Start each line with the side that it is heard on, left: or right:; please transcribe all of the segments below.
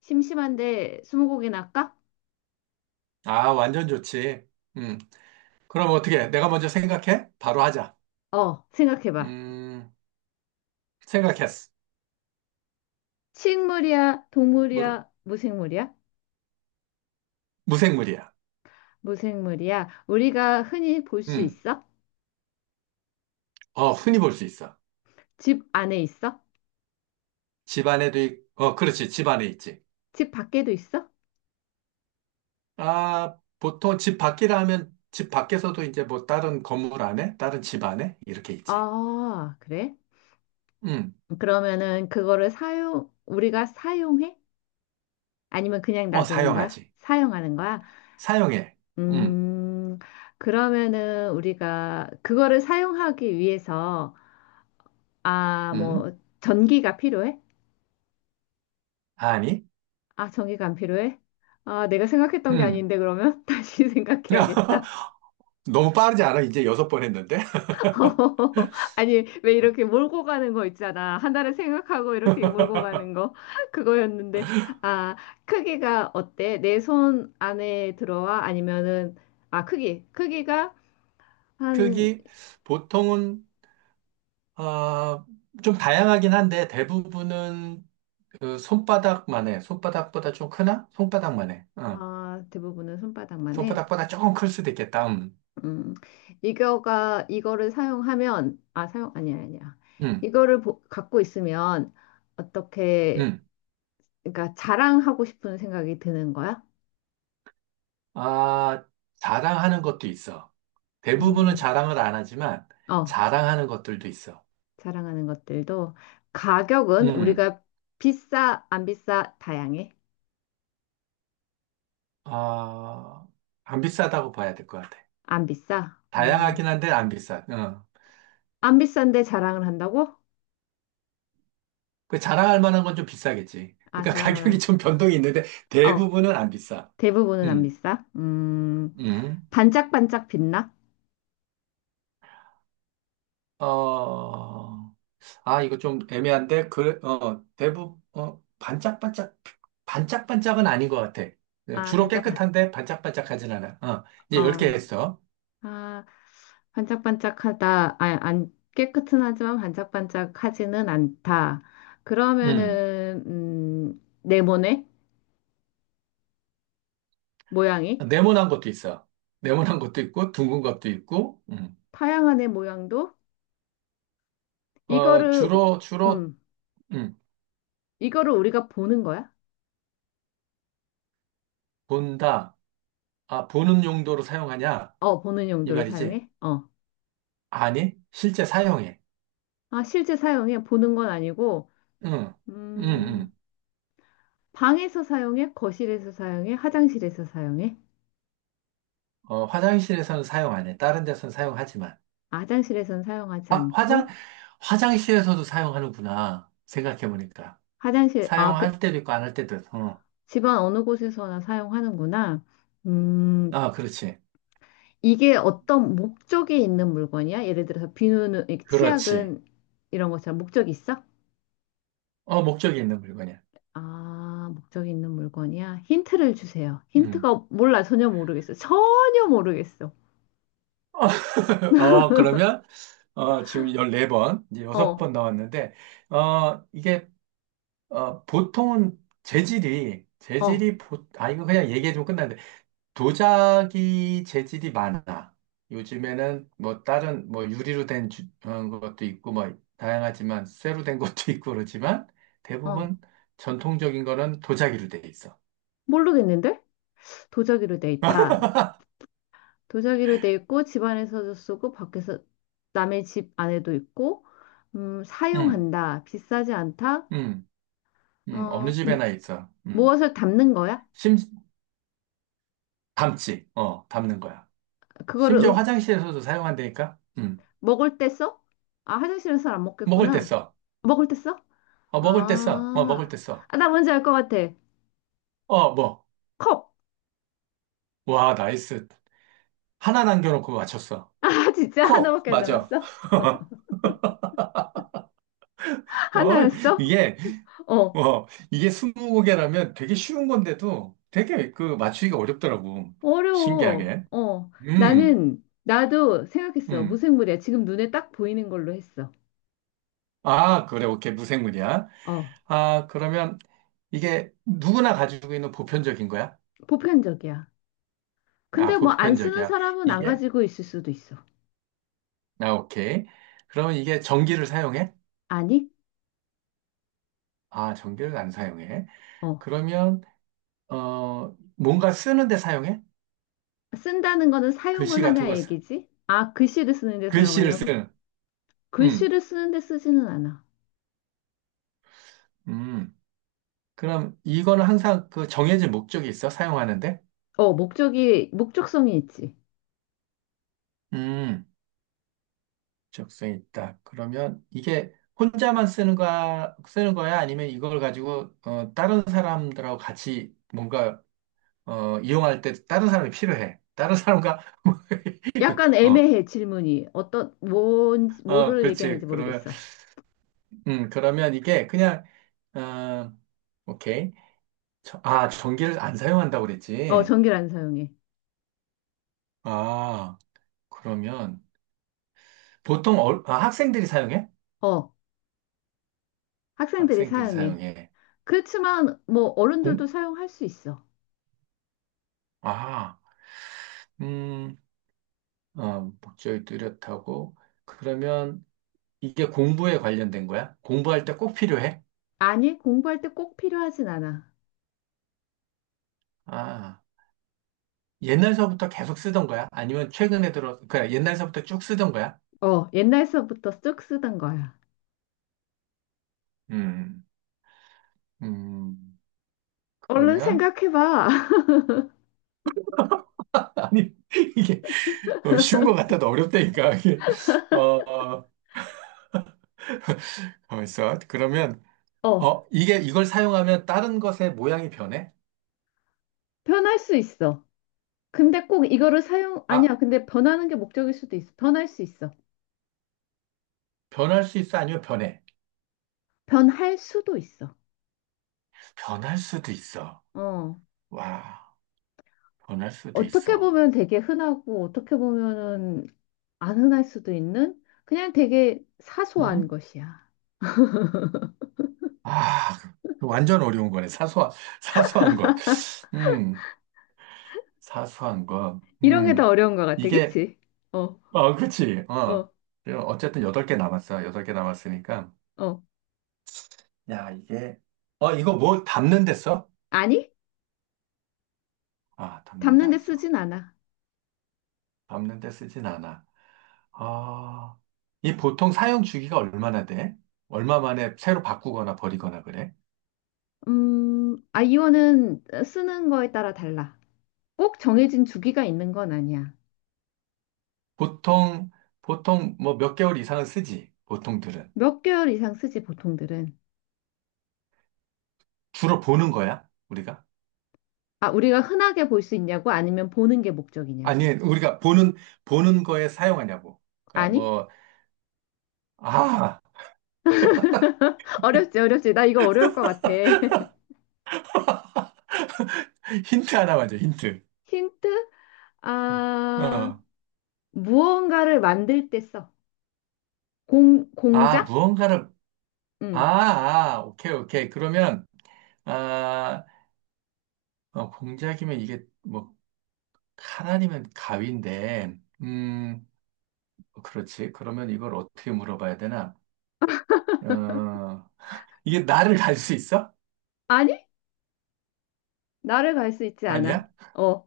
left: 심심한데 스무고개 할까?
right: 아, 완전 좋지. 음. 그럼 어떻게? 해? 내가 먼저 생각해? 바로 하자.
left: 어, 생각해봐.
right: 음, 생각했어.
left: 식물이야,
right: 물,
left: 동물이야, 무생물이야?
right: 무생물이야.
left: 무생물이야. 우리가 흔히 볼 수
right: 음.
left: 있어?
right: 흔히 볼 수 있어.
left: 집 안에 있어?
right: 집 안에도, 그렇지. 집 안에 있지.
left: 집 밖에도 있어?
right: 아, 보통 집 밖이라 하면 집 밖에서도 이제 뭐 다른 건물 안에, 다른 집 안에 이렇게 있지.
left: 아, 그래?
right: 음.
left: 그러면은 그거를 우리가 사용해? 아니면 그냥 놔두는 거야?
right: 사용하지.
left: 사용하는 거야?
right: 사용해. 음.
left: 음, 그러면은 우리가 그거를 사용하기 위해서, 아,
right: 음.
left: 뭐, 전기가 필요해?
right: 아니.
left: 아, 정의가 안 필요해? 아, 내가 생각했던 게
right: 음.
left: 아닌데, 그러면? 다시 생각해야겠다.
right: 너무 빠르지 않아? 이제 여섯 번 했는데.
left: 아니, 왜 이렇게 몰고 가는 거 있잖아. 하나를 생각하고 이렇게 몰고 가는 거. 그거였는데, 아, 크기가 어때? 내 손 안에 들어와? 아니면은, 아, 크기. 크기가 한,
right: 크기 보통은 아, 좀 다양하긴 한데 대부분은 그 손바닥만 해. 손바닥보다 좀 크나? 손바닥만 해. 어.
left: 아, 대부분은 손바닥만 해.
right: 손바닥보다 조금 클 수도 있겠다. 음.
left: 음, 이거를 사용하면, 아니야, 아니야.
right: 음.
left: 이거를 갖고 있으면, 어떻게,
right: 음.
left: 그러니까 자랑하고 싶은 생각이 드는 거야?
right: 아, 자랑하는 것도 있어. 대부분은
left: 음,
right: 자랑을 안 하지만
left: 어,
right: 자랑하는 것들도 있어.
left: 자랑하는 것들도 가격은
right: 음.
left: 우리가 비싸, 안 비싸, 다양해.
right: 아, 안 비싸다고 봐야 될 것 같아.
left: 안 비싸.
right: 다양하긴 한데 안 비싸. 어.
left: 안 비싼데 자랑을 한다고?
right: 그 자랑할 만한 건 좀 비싸겠지.
left: 아,
right: 그러니까 가격이 좀 변동이 있는데
left: 어,
right: 대부분은 안 비싸.
left: 대부분은 안
right: 음.
left: 비싸.
right: 음.
left: 반짝반짝 빛나?
right: 어, 이거 좀 애매한데, 대부분, 반짝반짝은 아닌 것 같아. 네,
left: 아,
right: 주로 깨끗한데 반짝반짝하진 않아. 어, 이제 열 개
left: 어,
right: 했어.
left: 아, 반짝반짝하다. 아, 안 깨끗은 하지만 반짝반짝하지는 않다.
right: 음,
left: 그러면은, 네모네? 모양이?
right: 네모난 것도 있어. 네모난 것도 있고, 둥근 것도 있고.
left: 타양안의 모양도? 이거를,
right: 주로,
left: 음,
right: 음,
left: 이거를 우리가 보는 거야?
right: 본다. 아, 보는 용도로 사용하냐?
left: 어, 보는
right: 이
left: 용도로
right: 말이지.
left: 사용해? 어.
right: 아니, 실제 사용해.
left: 아, 실제 사용해? 보는 건 아니고,
right: 응, 응,
left: 음,
right: 응.
left: 방에서 사용해? 거실에서 사용해? 화장실에서 사용해?
right: 화장실에서는 사용 안 해. 다른 데서는 사용하지만.
left: 아, 화장실에서는 사용하지
right: 아, 화장,
left: 않고,
right: 화장실에서도 사용하는구나. 생각해보니까.
left: 화장실, 아, 그,
right: 사용할 때도 있고 안 할 때도 있고. 어.
left: 집안 어느 곳에서나 사용하는구나. 음,
right: 아, 그렇지.
left: 이게 어떤 목적이 있는 물건이야? 예를 들어서 비누는, 이
right: 그렇지.
left: 치약은 이런 것처럼 목적이 있어?
right: 목적이 있는 물건이야.
left: 아, 목적이 있는 물건이야? 힌트를 주세요.
right: 음.
left: 힌트가 몰라. 전혀 모르겠어. 전혀 모르겠어.
right: 어, 그러면, 지금 14번, 이제
left: 어,
right: 6번 나왔는데, 어, 이게, 보통은 재질이,
left: 어,
right: 재질이, 보, 아, 이거 그냥 얘기해주면 끝나는데, 도자기 재질이 많아. 요즘에는 뭐 다른 뭐 유리로 된 것도 있고 뭐 다양하지만 쇠로 된 것도 있고 그렇지만
left: 어.
right: 대부분 전통적인 거는 도자기로 돼 있어.
left: 모르겠는데? 도자기로 돼 있다. 도자기로 돼 있고 집 안에서도 쓰고 밖에서 남의 집 안에도 있고
right: 음,
left: 사용한다. 비싸지 않다.
right: 음, 어느
left: 어,
right: 집에나 있어. 음,
left: 무엇을 담는 거야?
right: 심, 담지, 담는 거야.
left: 그거를
right: 심지어 화장실에서도 사용한다니까? 음,
left: 먹을 때 써? 아, 화장실에서 안
right: 먹을 때
left: 먹겠구나.
right: 써.
left: 먹을 때 써?
right: 어, 먹을 때 써. 어, 먹을 때
left: 아,
right: 써.
left: 아, 나 뭔지 알 것 같아.
right: 어, 뭐.
left: 컵.
right: 와, 나이스. 하나 남겨놓고 맞췄어.
left: 아, 진짜
right: 콕!
left: 하나밖에 안
right: 맞아.
left: 남았어?
right: 어,
left: 하나였어?
right: 이게,
left: 어,
right: 뭐, 이게 스무 곡이라면 되게 쉬운 건데도 되게 그 맞추기가 어렵더라고.
left: 어려워.
right: 신기하게.
left: 어,
right: 음,
left: 나도 생각했어.
right: 음.
left: 무생물이야. 지금 눈에 딱 보이는 걸로 했어.
right: 아, 그래, 오케이. 무생물이야.
left: 어,
right: 아, 그러면 이게 누구나 가지고 있는 보편적인 거야?
left: 보편적이야.
right: 아,
left: 근데 뭐 안 쓰는
right: 보편적이야.
left: 사람은 안
right: 이게,
left: 가지고 있을 수도 있어.
right: 오케이. 그러면 이게 전기를 사용해?
left: 아니?
right: 아, 전기를 안 사용해.
left: 어,
right: 그러면, 뭔가 쓰는데 사용해?
left: 쓴다는 거는
right: 글씨
left: 사용을
right: 같은
left: 하냐
right: 걸,
left: 얘기지? 아, 글씨를 쓰는데
right: 글씨를
left: 사용하냐고?
right: 쓰는. 음,
left: 글씨를 쓰는데 쓰지는 않아.
right: 음. 그럼 이거는 항상 그 정해진 목적이 있어? 사용하는데?
left: 어, 목적성이 있지.
right: 음, 적성이 있다. 그러면 이게 혼자만 쓰는 거야, 쓰는 거야? 아니면 이걸 가지고 다른 사람들하고 같이 뭔가 이용할 때 다른 사람이 필요해. 다른 사람과
left: 약간
right: 어,
left: 애매해, 질문이. 어떤, 뭐를
right: 그렇지.
left: 얘기하는지
right: 그러면
left: 모르겠어.
right: 음, 그러면 이게 그냥 어, 오케이. 전기를 안 사용한다고
left: 어,
right: 그랬지.
left: 전기를 안 사용해.
right: 아, 그러면 보통 학생들이 사용해?
left: 어, 학생들이
right: 학생들이
left: 사용해.
right: 사용해.
left: 그렇지만 뭐 어른들도
right: 공?
left: 사용할 수 있어.
right: 아, 음, 목적이 뚜렷하고. 그러면 이게 공부에 관련된 거야? 공부할 때 꼭 필요해?
left: 아니, 공부할 때 꼭 필요하진 않아.
right: 아, 옛날서부터 계속 쓰던 거야? 아니면 최근에 들어, 그냥 옛날서부터 쭉 쓰던 거야?
left: 어, 옛날서부터 쭉 쓰던 거야.
right: 음, 음,
left: 얼른
right: 그러면,
left: 생각해봐.
right: 아니, 이게 쉬운 것 같아도 어렵다니까. 어, 있어. 그러면,
left: 어,
right: 어, 이게, 이걸 사용하면 다른 것의 모양이 변해?
left: 변할 수 있어. 근데 꼭 이거를 사용,
right: 아,
left: 아니야. 근데 변하는 게 목적일 수도 있어. 변할 수 있어.
right: 변할 수 있어? 아니면 변해?
left: 변할 수도 있어.
right: 변할 수도 있어.
left: 어,
right: 와, 변할 수도
left: 어떻게
right: 있어.
left: 보면 되게 흔하고, 어떻게 보면은 안 흔할 수도 있는? 그냥 되게 사소한
right: 응?
left: 것이야.
right: 아, 그 완전 어려운 거네. 사소한, 사소한 것. 음, 사소한 것.
left: 이런 게 더 어려운 것 같아,
right: 이게,
left: 그치? 어,
right: 그치. 어.
left: 어,
right: 그럼 어쨌든 여덟 개 남았어. 여덟 개 남았으니까.
left: 어.
right: 야, 이거 뭐 담는 데 써?
left: 아니?
right: 아, 담는 데
left: 담는 데
right: 안 써.
left: 쓰진 않아.
right: 담는 데 쓰진 않아. 아, 이 보통 사용 주기가 얼마나 돼? 얼마 만에 새로 바꾸거나 버리거나 그래?
left: 아이오는 쓰는 거에 따라 달라. 꼭 정해진 주기가 있는 건 아니야.
right: 보통, 보통 뭐 몇 개월 이상은 쓰지, 보통들은.
left: 몇 개월 이상 쓰지, 보통들은.
right: 주로 보는 거야, 우리가?
left: 아, 우리가 흔하게 볼 수 있냐고? 아니면 보는 게 목적이냐고?
right: 아니, 우리가 보는 거에 사용하냐고. 그러니까
left: 아니?
right: 뭐, 아,
left: 어렵지, 어렵지. 나 이거 어려울 것 같아.
right: 힌트 하나 맞줘 힌트.
left: 힌트? 아,
right: 어.
left: 무언가를 만들 때 써. 공,
right: 아,
left: 공작?
right: 무언가를, 아,
left: 응.
right: 아, 오케이, 오케이. 그러면, 아, 공작이면 이게 뭐, 칼아니면 가위인데, 뭐 그렇지. 그러면 이걸 어떻게 물어봐야 되나? 어, 이게 나를 갈 수 있어?
left: 아니? 나를 갈 수 있지 않아.
right: 아니야?
left: 어,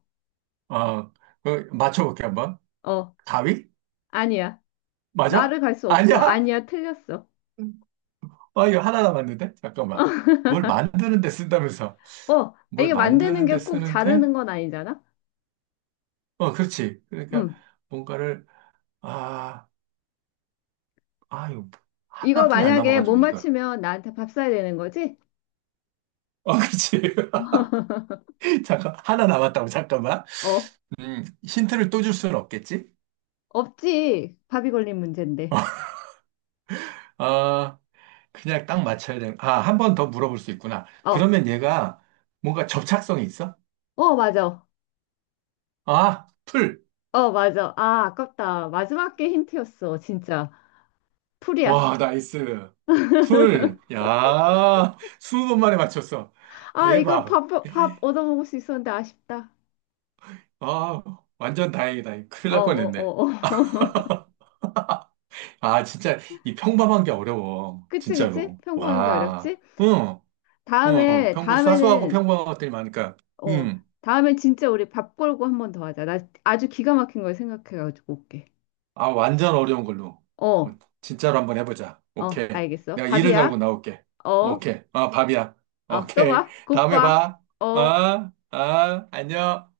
right: 아, 그 맞춰볼게 한번.
left: 어,
right: 가위?
left: 아니야.
right: 맞아?
left: 나를 갈 수 없어.
right: 아니야?
left: 아니야, 틀렸어.
right: 아, 이거 하나 남았는데? 잠깐만. 뭘 만드는 데 쓴다면서.
left: 어,
right: 뭘
left: 이게 만드는
right: 만드는
left: 게
right: 데
left: 꼭
right: 쓰는데?
left: 자르는 건 아니잖아?
right: 그렇지. 그러니까
left: 응.
right: 뭔가를, 아, 이거
left: 이거
right: 하나뿐이 안
left: 만약에 못
right: 남아가지고 이걸.
left: 맞추면 나한테 밥 사야 되는 거지?
right: 그렇지. 잠깐, 하나 남았다고, 잠깐만.
left: 어,
right: 힌트를 또 줄 수는 없겠지?
left: 없지. 밥이 걸린 문제인데.
right: 아, 그냥 딱 맞춰야 되는, 한 번 더 물어볼 수 있구나.
left: 어,
right: 그러면 얘가 뭔가 접착성이 있어?
left: 어, 맞아.
right: 아, 풀.
left: 어, 맞아. 아, 아깝다. 마지막 게 힌트였어. 진짜. 풀이야.
right: 와, 나이스. 풀. 야, 스무 번 만에 맞췄어.
left: 아, 이거
right: 대박.
left: 밥 얻어먹을 수 있었는데 아쉽다.
right: 아, 완전 다행이다. 큰일
left: 어,
right: 날
left: 어,
right: 뻔했네.
left: 어, 어.
right: 아, 진짜 이 평범한 게 어려워.
left: 그치, 그치?
right: 진짜로.
left: 평범한 게
right: 와.
left: 어렵지?
right: 응. 응. 평범 사소하고
left: 다음에는,
right: 평범한 것들이 많으니까.
left: 어,
right: 응.
left: 다음엔 진짜 우리 밥 걸고 한 번 더 하자. 나 아주 기가 막힌 걸 생각해가지고 올게.
right: 아, 완전 어려운 걸로. 어,
left: 어.
right: 진짜로 한번 해보자.
left: 어,
right: 오케이.
left: 알겠어.
right: 내가 이를 갈고
left: 밥이야.
right: 나올게.
left: 어, 어,
right: 오케이. 아, 밥이야.
left: 또
right: 오케이.
left: 봐.
right: 다음에
left: 굿밥.
right: 봐.
left: 어.
right: 아, 아, 안녕.